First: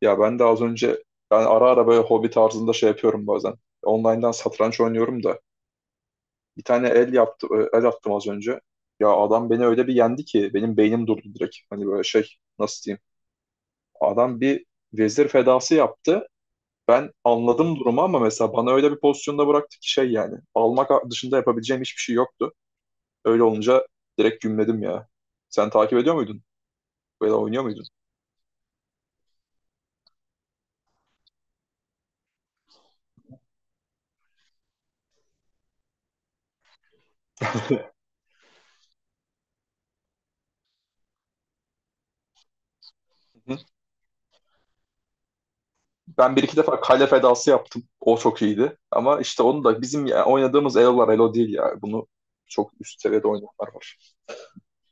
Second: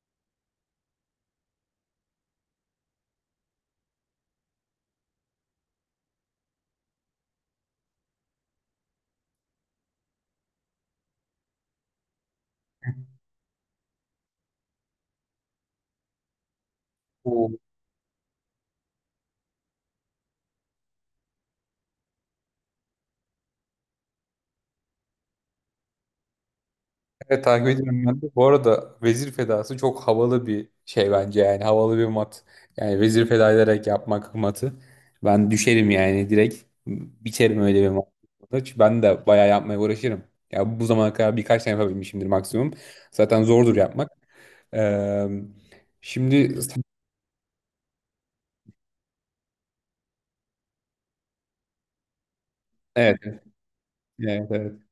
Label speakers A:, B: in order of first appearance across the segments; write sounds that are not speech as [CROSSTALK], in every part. A: Ya ben de az önce ben ara ara böyle hobi tarzında şey yapıyorum bazen. Online'dan satranç oynuyorum da bir tane el yaptı el attım az önce. Ya adam beni öyle bir yendi ki benim beynim durdu direkt. Hani böyle şey, nasıl diyeyim? Adam bir vezir fedası yaptı. Ben
B: Oo.
A: anladım durumu ama mesela bana öyle bir pozisyonda bıraktı ki şey, yani almak dışında yapabileceğim hiçbir şey yoktu. Öyle olunca direkt gümledim ya. Sen takip ediyor muydun? Böyle
B: Evet
A: oynuyor
B: takip
A: muydun?
B: ediyorum ben de. Bu arada Vezir Fedası çok havalı bir şey bence yani havalı bir mat. Yani Vezir Feda ederek yapmak matı. Ben düşerim yani direkt biterim öyle bir mat. Çünkü ben de bayağı yapmaya uğraşırım. Ya bu zamana kadar birkaç tane yapabilmişimdir maksimum. Zaten zordur yapmak. Ee,
A: Ben bir iki
B: şimdi.
A: defa kale fedası yaptım. O çok iyiydi. Ama işte onu da bizim oynadığımız Elo'lar Elo değil ya. Bunu çok üst
B: Evet,
A: seviyede oynayanlar var.
B: evet, evet.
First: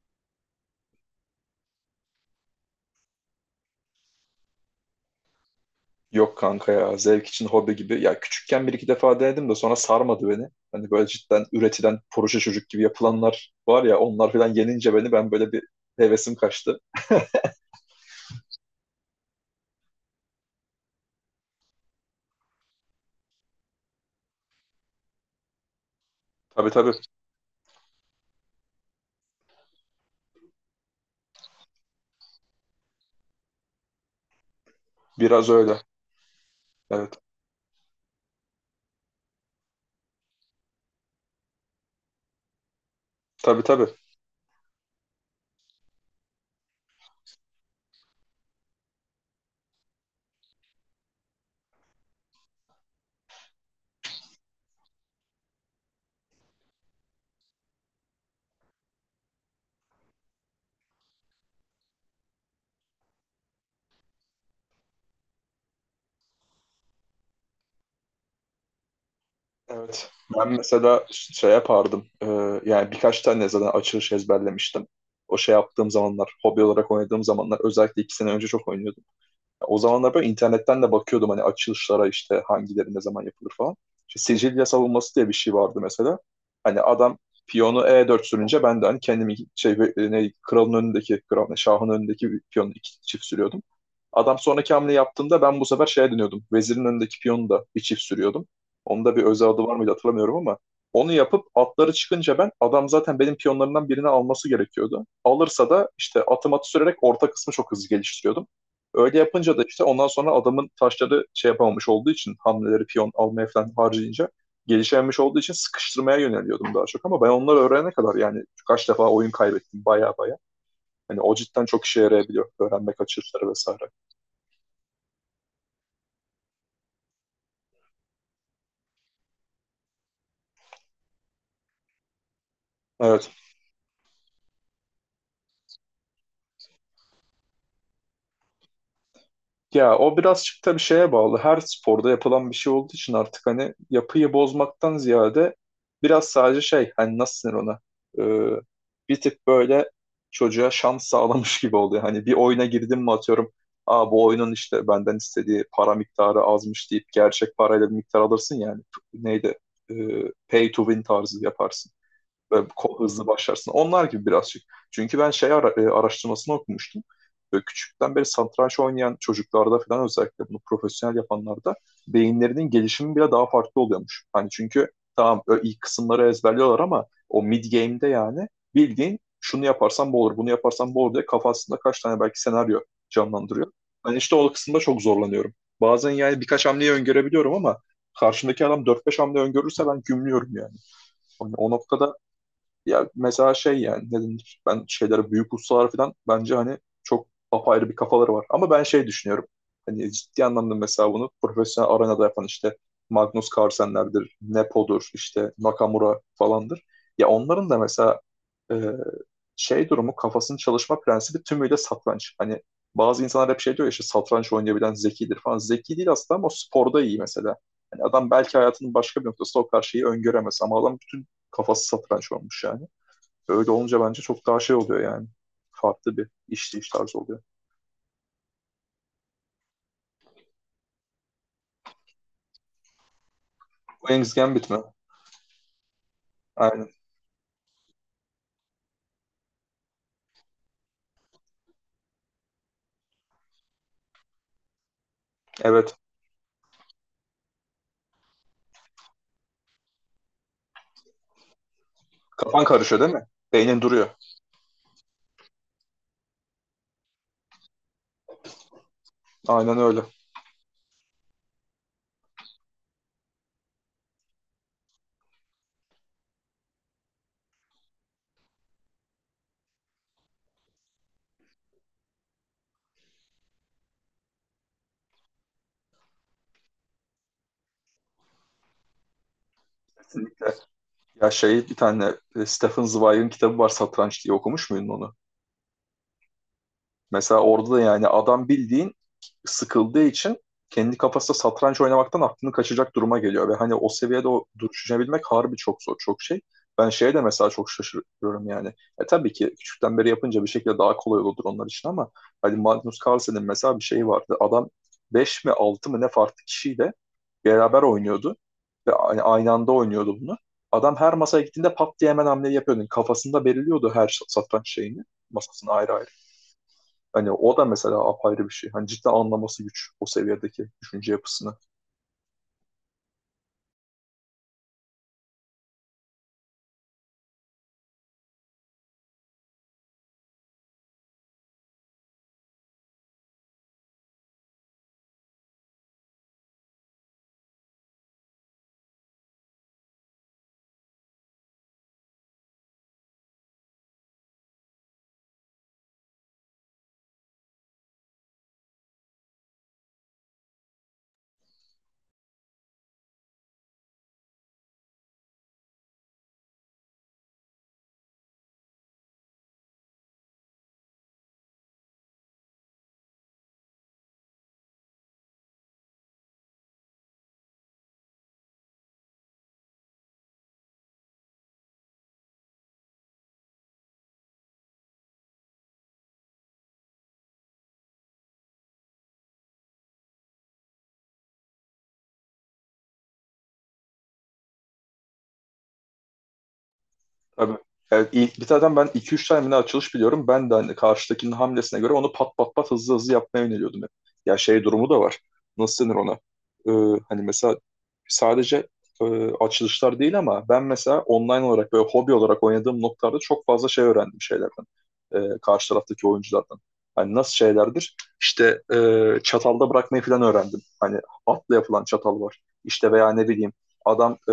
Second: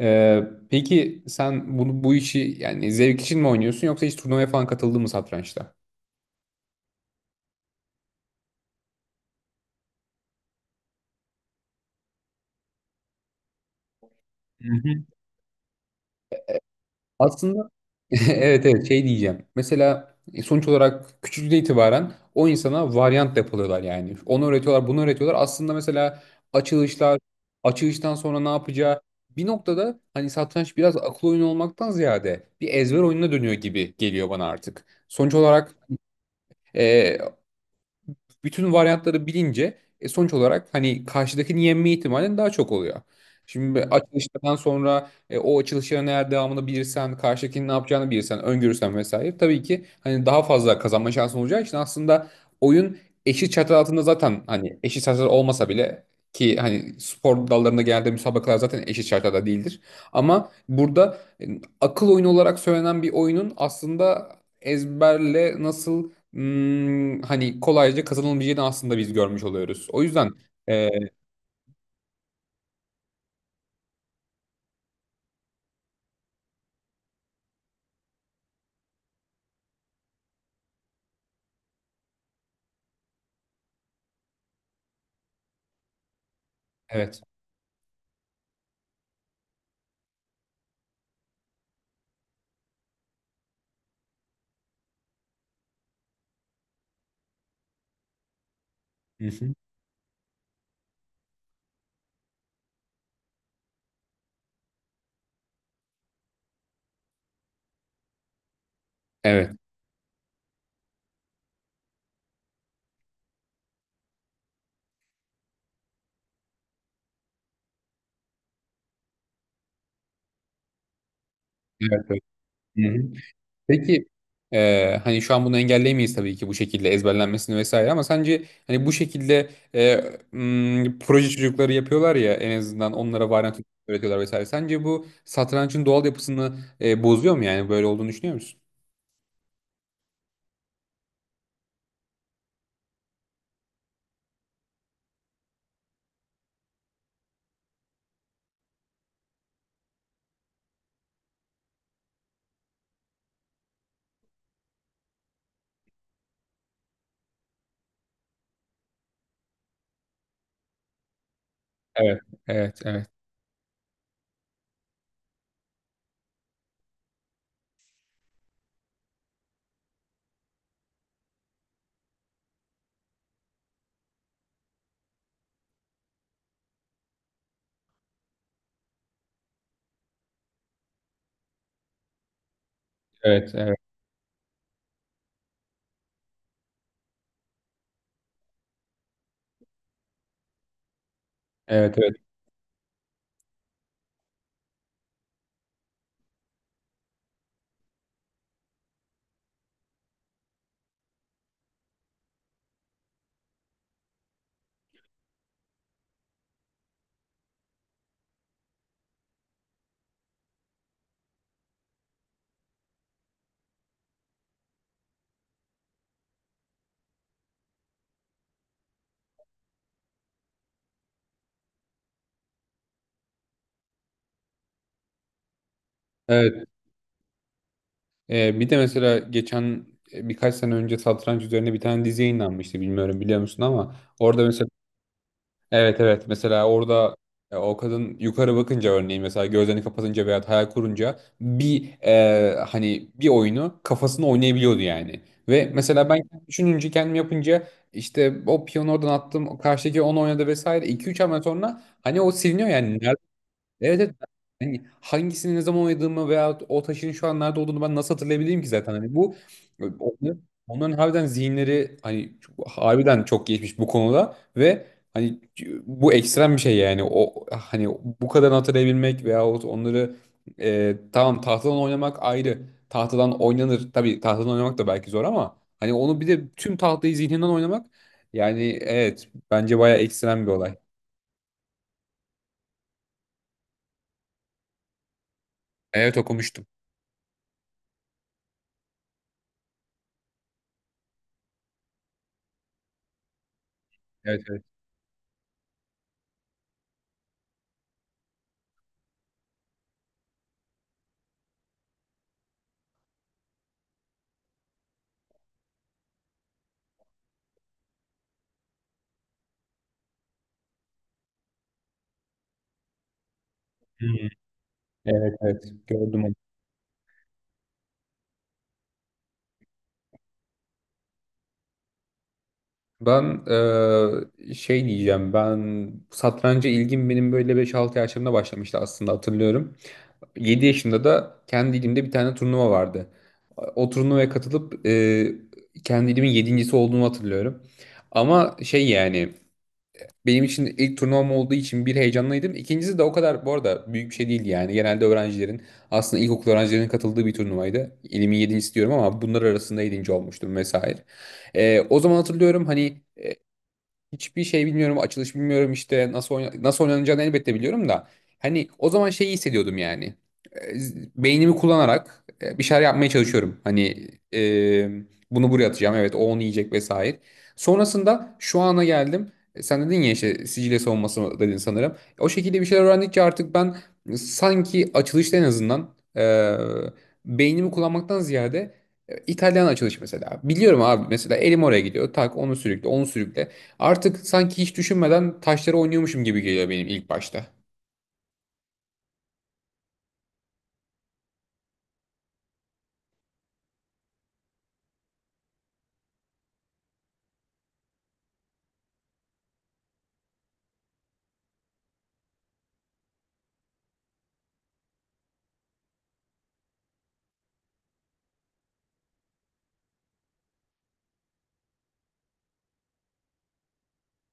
B: Ee, peki sen bunu bu işi yani zevk için mi oynuyorsun yoksa hiç turnuvaya falan katıldın mı satrançta?
A: Yok kanka, ya zevk için, hobi gibi. Ya küçükken bir iki defa denedim de sonra sarmadı beni. Hani böyle cidden üretilen proje çocuk gibi yapılanlar var ya, onlar falan yenince
B: [LAUGHS]
A: beni, ben böyle bir hevesim kaçtı.
B: Aslında [LAUGHS] evet, evet, şey diyeceğim. Mesela sonuç olarak küçüklükten itibaren o insana varyant depoluyorlar yani. Onu öğretiyorlar, bunu öğretiyorlar. Aslında mesela
A: Tabii tabii,
B: açılışlar, açılıştan sonra ne yapacağı bir noktada hani satranç biraz akıl oyunu olmaktan ziyade bir ezber oyununa dönüyor gibi geliyor bana artık. Sonuç
A: biraz
B: olarak
A: öyle. Evet.
B: e, bütün varyantları bilince sonuç olarak hani karşıdakini yenme ihtimalin daha çok oluyor.
A: Tabii
B: Şimdi
A: tabii.
B: açılıştan sonra o açılışların eğer devamını bilirsen, karşıdakinin ne yapacağını bilirsen, öngörürsen vesaire tabii ki hani daha fazla kazanma şansın olacağı için aslında oyun eşit çatı altında zaten hani eşit çatı olmasa bile ki hani spor dallarında genelde müsabakalar zaten eşit şartlarda değildir. Ama burada akıl oyunu olarak söylenen bir oyunun aslında ezberle nasıl hani kolayca kazanılmayacağını aslında biz görmüş oluyoruz. O
A: Evet.
B: yüzden
A: Ben
B: e,
A: mesela şey yapardım. Yani birkaç tane zaten açılış ezberlemiştim. O şey yaptığım zamanlar, hobi olarak oynadığım zamanlar, özellikle iki sene önce çok oynuyordum. O zamanlar böyle internetten de bakıyordum hani açılışlara, işte hangileri ne zaman yapılır falan. İşte Sicilya savunması diye bir şey vardı mesela. Hani adam
B: evet.
A: piyonu E4 sürünce ben de hani kendimi şey, ne kralın önündeki kral ne, şahın önündeki bir piyonu iki çift sürüyordum. Adam sonraki hamle yaptığında ben bu sefer şeye dönüyordum. Vezirin önündeki piyonu da bir çift sürüyordum. Onun da bir
B: Hı
A: özel
B: hı.
A: adı var mıydı hatırlamıyorum ama onu yapıp atları çıkınca, ben adam zaten benim piyonlarımdan birini alması gerekiyordu. Alırsa da işte atım atı sürerek orta kısmı çok hızlı geliştiriyordum. Öyle
B: Evet.
A: yapınca da işte ondan sonra adamın taşları şey yapamamış olduğu için, hamleleri piyon almaya falan harcayınca, gelişememiş olduğu için sıkıştırmaya yöneliyordum daha çok. Ama ben onları öğrenene kadar yani kaç defa oyun kaybettim baya baya. Hani o cidden çok işe
B: Evet. Evet.
A: yarayabiliyor, öğrenmek
B: Hı hı.
A: kaçırışları vesaire.
B: Peki hani şu an bunu engelleyemeyiz tabii ki bu şekilde ezberlenmesini vesaire ama sence hani bu şekilde proje çocukları yapıyorlar ya en azından onlara
A: Evet.
B: varyant öğretiyorlar vesaire. Sence bu satrançın doğal yapısını bozuyor mu yani böyle olduğunu düşünüyor musun?
A: Ya o birazcık da bir şeye bağlı. Her sporda yapılan bir şey olduğu için artık hani yapıyı bozmaktan ziyade biraz sadece şey, hani nasıl denir ona? Ee, Bir tık böyle çocuğa şans sağlamış gibi oluyor. Hani bir oyuna girdim mi, atıyorum, aa, bu oyunun işte benden istediği para miktarı azmış deyip gerçek parayla bir miktar alırsın yani, neydi, Ee, pay to win tarzı yaparsın,
B: Evet, evet, evet,
A: hızlı başlarsın. Onlar gibi birazcık. Çünkü ben şey, araştırmasını okumuştum. Böyle küçükten beri satranç oynayan çocuklarda falan, özellikle bunu profesyonel yapanlarda, beyinlerinin gelişimi bile daha farklı oluyormuş. Hani çünkü tamam, ilk kısımları ezberliyorlar ama o mid game'de yani bildiğin şunu yaparsan bu olur, bunu yaparsan bu olur diye kafasında kaç tane belki senaryo
B: evet,
A: canlandırıyor.
B: evet,
A: Ben işte o kısımda çok zorlanıyorum. Bazen yani birkaç hamleyi öngörebiliyorum ama karşımdaki adam dört beş hamle öngörürse ben gümlüyorum yani. Hani o
B: evet,
A: noktada
B: evet.
A: ya, mesela şey yani, ne denir? Ben şeylere, büyük ustalar falan, bence hani çok apayrı bir kafaları var. Ama ben şey düşünüyorum. Hani ciddi anlamda mesela bunu profesyonel arenada yapan, işte Magnus Carlsen'lerdir, Nepo'dur, işte Nakamura falandır. Ya onların da mesela e, şey durumu, kafasının çalışma prensibi tümüyle satranç. Hani bazı insanlar hep şey diyor ya, işte satranç oynayabilen zekidir falan. Zeki değil aslında ama o sporda iyi mesela. Hani adam belki hayatının başka bir noktasında o karşıyı öngöremez ama adam bütün kafası satranç olmuş yani. Öyle olunca bence çok daha şey oluyor yani. Farklı bir
B: Evet.
A: işleyiş tarzı oluyor.
B: Bir de mesela geçen birkaç sene önce satranç üzerine bir tane dizi yayınlanmıştı, bilmiyorum biliyor musun, ama
A: Queen's
B: orada
A: Gambit
B: mesela
A: mi?
B: evet, evet, mesela
A: Aynen.
B: orada o kadın yukarı bakınca örneğin mesela gözlerini kapatınca veya hayal kurunca bir hani bir oyunu kafasında oynayabiliyordu yani. Ve
A: Evet.
B: mesela ben düşününce kendim yapınca işte o piyonu oradan attım o karşıdaki onu oynadı vesaire iki üç hamle sonra hani o
A: Kafan
B: siliniyor yani.
A: karışıyor değil mi? Beynin
B: Evet,
A: duruyor.
B: evet. Yani hangisini ne zaman oynadığımı veya o taşın şu an nerede olduğunu ben nasıl hatırlayabileyim ki zaten. Hani bu
A: Aynen
B: e,
A: öyle.
B: onların, onların harbiden zihinleri hani harbiden çok geçmiş bu konuda ve hani bu ekstrem bir şey yani o hani bu kadar hatırlayabilmek veyahut onları tamam tahtadan oynamak ayrı. Tahtadan oynanır. Tabii tahtadan oynamak da belki zor ama hani onu bir de tüm tahtayı zihninden oynamak yani evet bence bayağı ekstrem bir
A: Kesinlikle.
B: olay.
A: Ya şey, bir tane Stephen Zweig'in kitabı var, Satranç diye, okumuş muydun onu?
B: Evet, okumuştum.
A: Mesela orada da yani adam bildiğin sıkıldığı için kendi kafasında satranç oynamaktan aklını kaçacak duruma geliyor. Ve hani o seviyede
B: Evet,
A: o
B: evet.
A: düşünebilmek harbi çok zor, çok şey. Ben şeye de mesela çok şaşırıyorum yani. E tabii ki küçükten beri yapınca bir şekilde daha kolay olurdur onlar için ama hani Magnus Carlsen'in mesela bir şeyi vardı. Adam 5 mi 6 mı ne farklı kişiyle beraber oynuyordu. Ve hani aynı anda oynuyordu bunu. Adam her masaya gittiğinde pat diye hemen hamleyi yapıyordu. Kafasında belirliyordu her satranç şeyini.
B: Evet, evet,
A: Masasını ayrı ayrı.
B: gördüm onu.
A: Hani o da mesela apayrı bir şey. Hani cidden anlaması güç o seviyedeki düşünce yapısını.
B: Ben şey diyeceğim, ben satranca ilgim benim böyle beş 6 yaşlarımda başlamıştı aslında hatırlıyorum. Yedi yaşımda da kendi ilimde bir tane turnuva vardı. O turnuvaya katılıp kendi ilimin 7.'si olduğumu hatırlıyorum. Ama şey yani benim için ilk turnuvam olduğu için bir heyecanlıydım. İkincisi de o kadar bu arada büyük bir şey değildi yani. Genelde öğrencilerin aslında ilkokul öğrencilerinin katıldığı bir turnuvaydı. İlimin yedincisi diyorum ama bunlar arasında yedinci olmuştum vesaire. O zaman hatırlıyorum hani hiçbir şey bilmiyorum, açılış bilmiyorum, işte nasıl oynanacağını elbette biliyorum da hani o zaman şeyi hissediyordum yani. Beynimi kullanarak bir şeyler yapmaya çalışıyorum. Hani e, bunu buraya atacağım. Evet, o onu yiyecek vesaire. Sonrasında şu ana geldim. Sen dedin ya işte Sicilya savunması dedin sanırım. O şekilde bir şeyler öğrendikçe artık ben sanki açılışta en azından beynimi kullanmaktan ziyade İtalyan açılış mesela. Biliyorum abi, mesela elim oraya gidiyor. Tak, onu sürükle, onu sürükle. Artık sanki hiç düşünmeden taşları oynuyormuşum gibi geliyor benim ilk başta.
A: Tabii. Evet, bir tane ben iki üç tane mi ne açılış biliyorum. Ben de hani karşıdakinin hamlesine göre onu pat pat pat hızlı hızlı yapmaya yöneliyordum hep. Ya şey durumu da var. Nasıl denir ona? Hani mesela sadece e, açılışlar değil, ama ben mesela online olarak böyle hobi olarak oynadığım noktalarda çok fazla şey öğrendim şeylerden. Karşı taraftaki oyunculardan. Hani nasıl şeylerdir? İşte çatalda bırakmayı falan öğrendim. Hani atla yapılan çatal var. İşte veya ne bileyim, adam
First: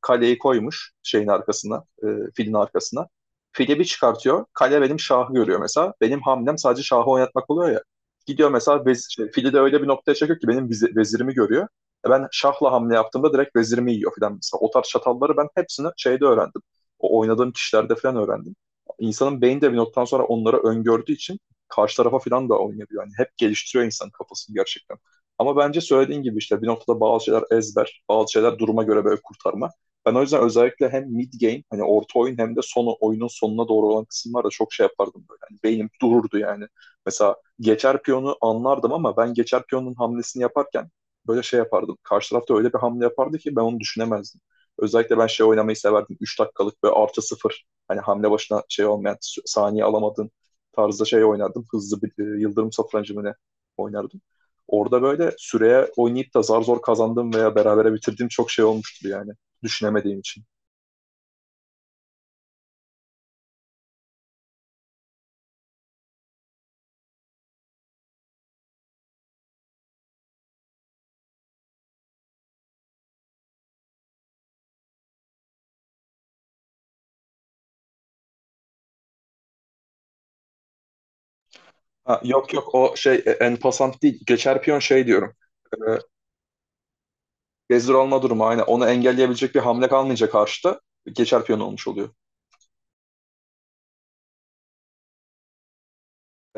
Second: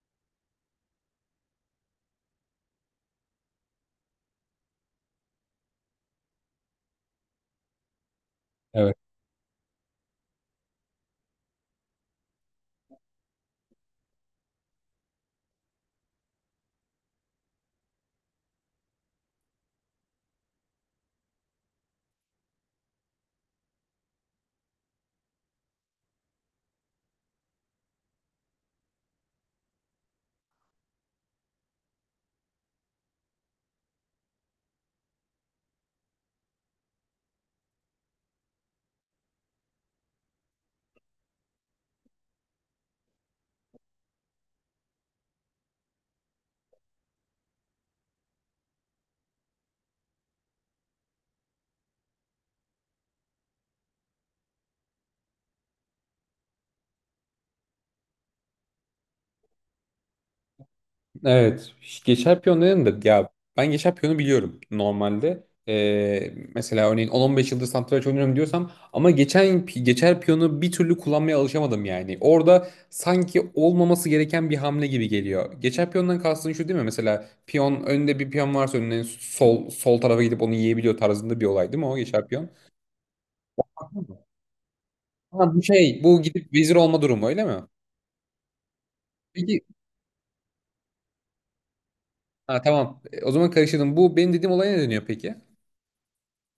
A: kaleyi koymuş şeyin arkasına, filin arkasına. Fili bir çıkartıyor. Kale benim şahı görüyor mesela. Benim hamlem sadece şahı oynatmak oluyor ya. Gidiyor mesela,
B: Evet.
A: vez, şey, fili de öyle bir noktaya çekiyor ki benim vezirimi görüyor. E ben şahla hamle yaptığımda direkt vezirimi yiyor falan mesela. O tarz çatalları ben hepsini şeyde öğrendim. O oynadığım kişilerde falan öğrendim. İnsanın beyni de bir noktadan sonra onları öngördüğü için karşı tarafa falan da oynayabiliyor. Yani hep geliştiriyor insanın kafasını gerçekten. Ama bence söylediğin gibi işte bir noktada bazı şeyler ezber, bazı şeyler duruma göre böyle kurtarma. Ben o yüzden özellikle hem mid game, hani orta oyun, hem de son oyunun sonuna doğru olan kısımlarda çok şey yapardım böyle. Hani beynim dururdu yani. Mesela geçer piyonu anlardım ama ben geçer piyonun hamlesini yaparken böyle şey yapardım. Karşı tarafta öyle bir hamle yapardı ki ben onu düşünemezdim. Özellikle ben şey oynamayı severdim. 3 dakikalık böyle artı sıfır. Hani hamle başına şey olmayan, saniye alamadığın tarzda şey oynardım. Hızlı bir yıldırım satrancı mı ne oynardım. Orada böyle süreye oynayıp da zar zor kazandığım veya berabere bitirdiğim çok şey olmuştur yani. Düşünemediğim için.
B: Evet. Geçer piyon dedim de ya, ben geçer piyonu biliyorum normalde. Mesela örneğin 10-15 yıldır satranç oynuyorum diyorsam ama geçen geçer piyonu bir türlü kullanmaya alışamadım yani. Orada sanki olmaması gereken bir hamle gibi geliyor. Geçer piyondan kastın şu değil mi? Mesela piyon önünde bir piyon varsa önüne sol sol tarafa gidip onu yiyebiliyor tarzında bir olay değil mi o
A: Ha,
B: geçer piyon?
A: yok yok, o şey, en pasant değil. Geçer piyon şey diyorum.
B: Ha, bu
A: E,
B: şey, bu gidip vezir olma durumu öyle mi?
A: gezdir alma durumu, aynen. Onu engelleyebilecek bir
B: Peki,
A: hamle kalmayınca karşıda geçer piyon olmuş oluyor.
B: ha, tamam. O zaman karıştırdım. Bu benim dediğim olaya ne deniyor peki?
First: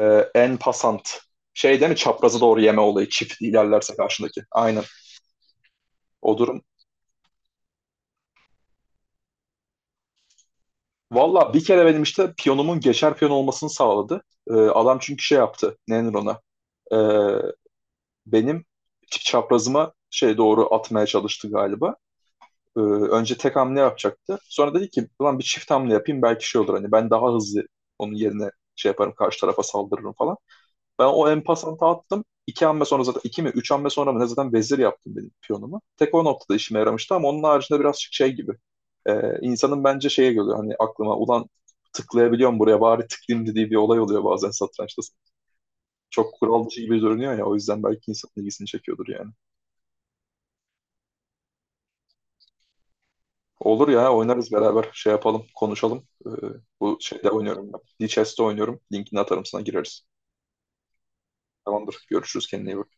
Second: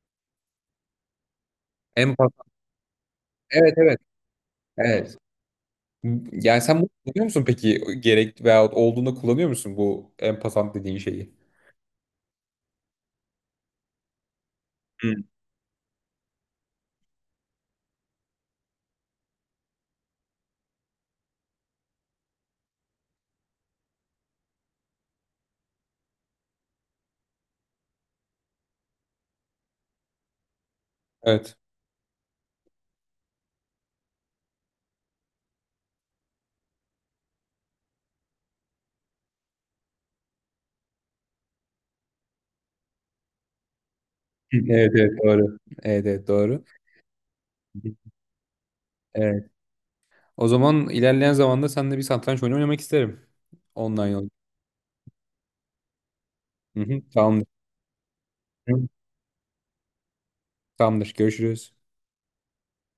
A: E, en pasant. Şey değil mi,
B: En
A: çaprazı doğru yeme olayı çift
B: Evet,
A: ilerlerse
B: evet.
A: karşındaki. Aynen
B: Evet.
A: o
B: Yani
A: durum.
B: sen bunu kullanıyor musun peki? Gerek veyahut olduğunda kullanıyor musun bu en dediğin şeyi?
A: Valla bir kere benim işte piyonumun geçer piyon olmasını sağladı. E, adam
B: Hı.
A: çünkü şey yaptı. Ne denir ona? E, benim çaprazıma şey doğru atmaya çalıştı galiba. Önce tek hamle yapacaktı. Sonra dedi ki ulan bir çift hamle yapayım belki şey olur, hani ben daha hızlı, onun yerine şey yaparım, karşı tarafa saldırırım falan. Ben o
B: Evet.
A: empasanta attım. İki hamle sonra, zaten iki mi üç hamle sonra mı ne, zaten vezir yaptım benim piyonumu. Tek o noktada işime yaramıştı ama onun haricinde birazcık şey gibi. İnsanın bence şeye geliyor hani, aklıma ulan tıklayabiliyorum buraya bari tıklayayım dediği bir olay oluyor bazen
B: Hı, evet,
A: satrançta.
B: evet, doğru. Evet, evet,
A: Çok
B: doğru.
A: kural dışı gibi görünüyor ya, o yüzden belki insanın ilgisini çekiyordur yani.
B: Evet. O zaman ilerleyen zamanda seninle bir satranç oyunu oynamak isterim.
A: Olur ya,
B: Online olarak.
A: oynarız beraber, şey yapalım, konuşalım.
B: Hı
A: Bu
B: hı,
A: şeyde
B: Tamamdır.
A: oynuyorum ben. Lichess'te oynuyorum.
B: Hı.
A: Linkini atarım sana, gireriz.
B: Tamamdır. Görüşürüz.
A: Tamamdır. Görüşürüz, kendine iyi bak.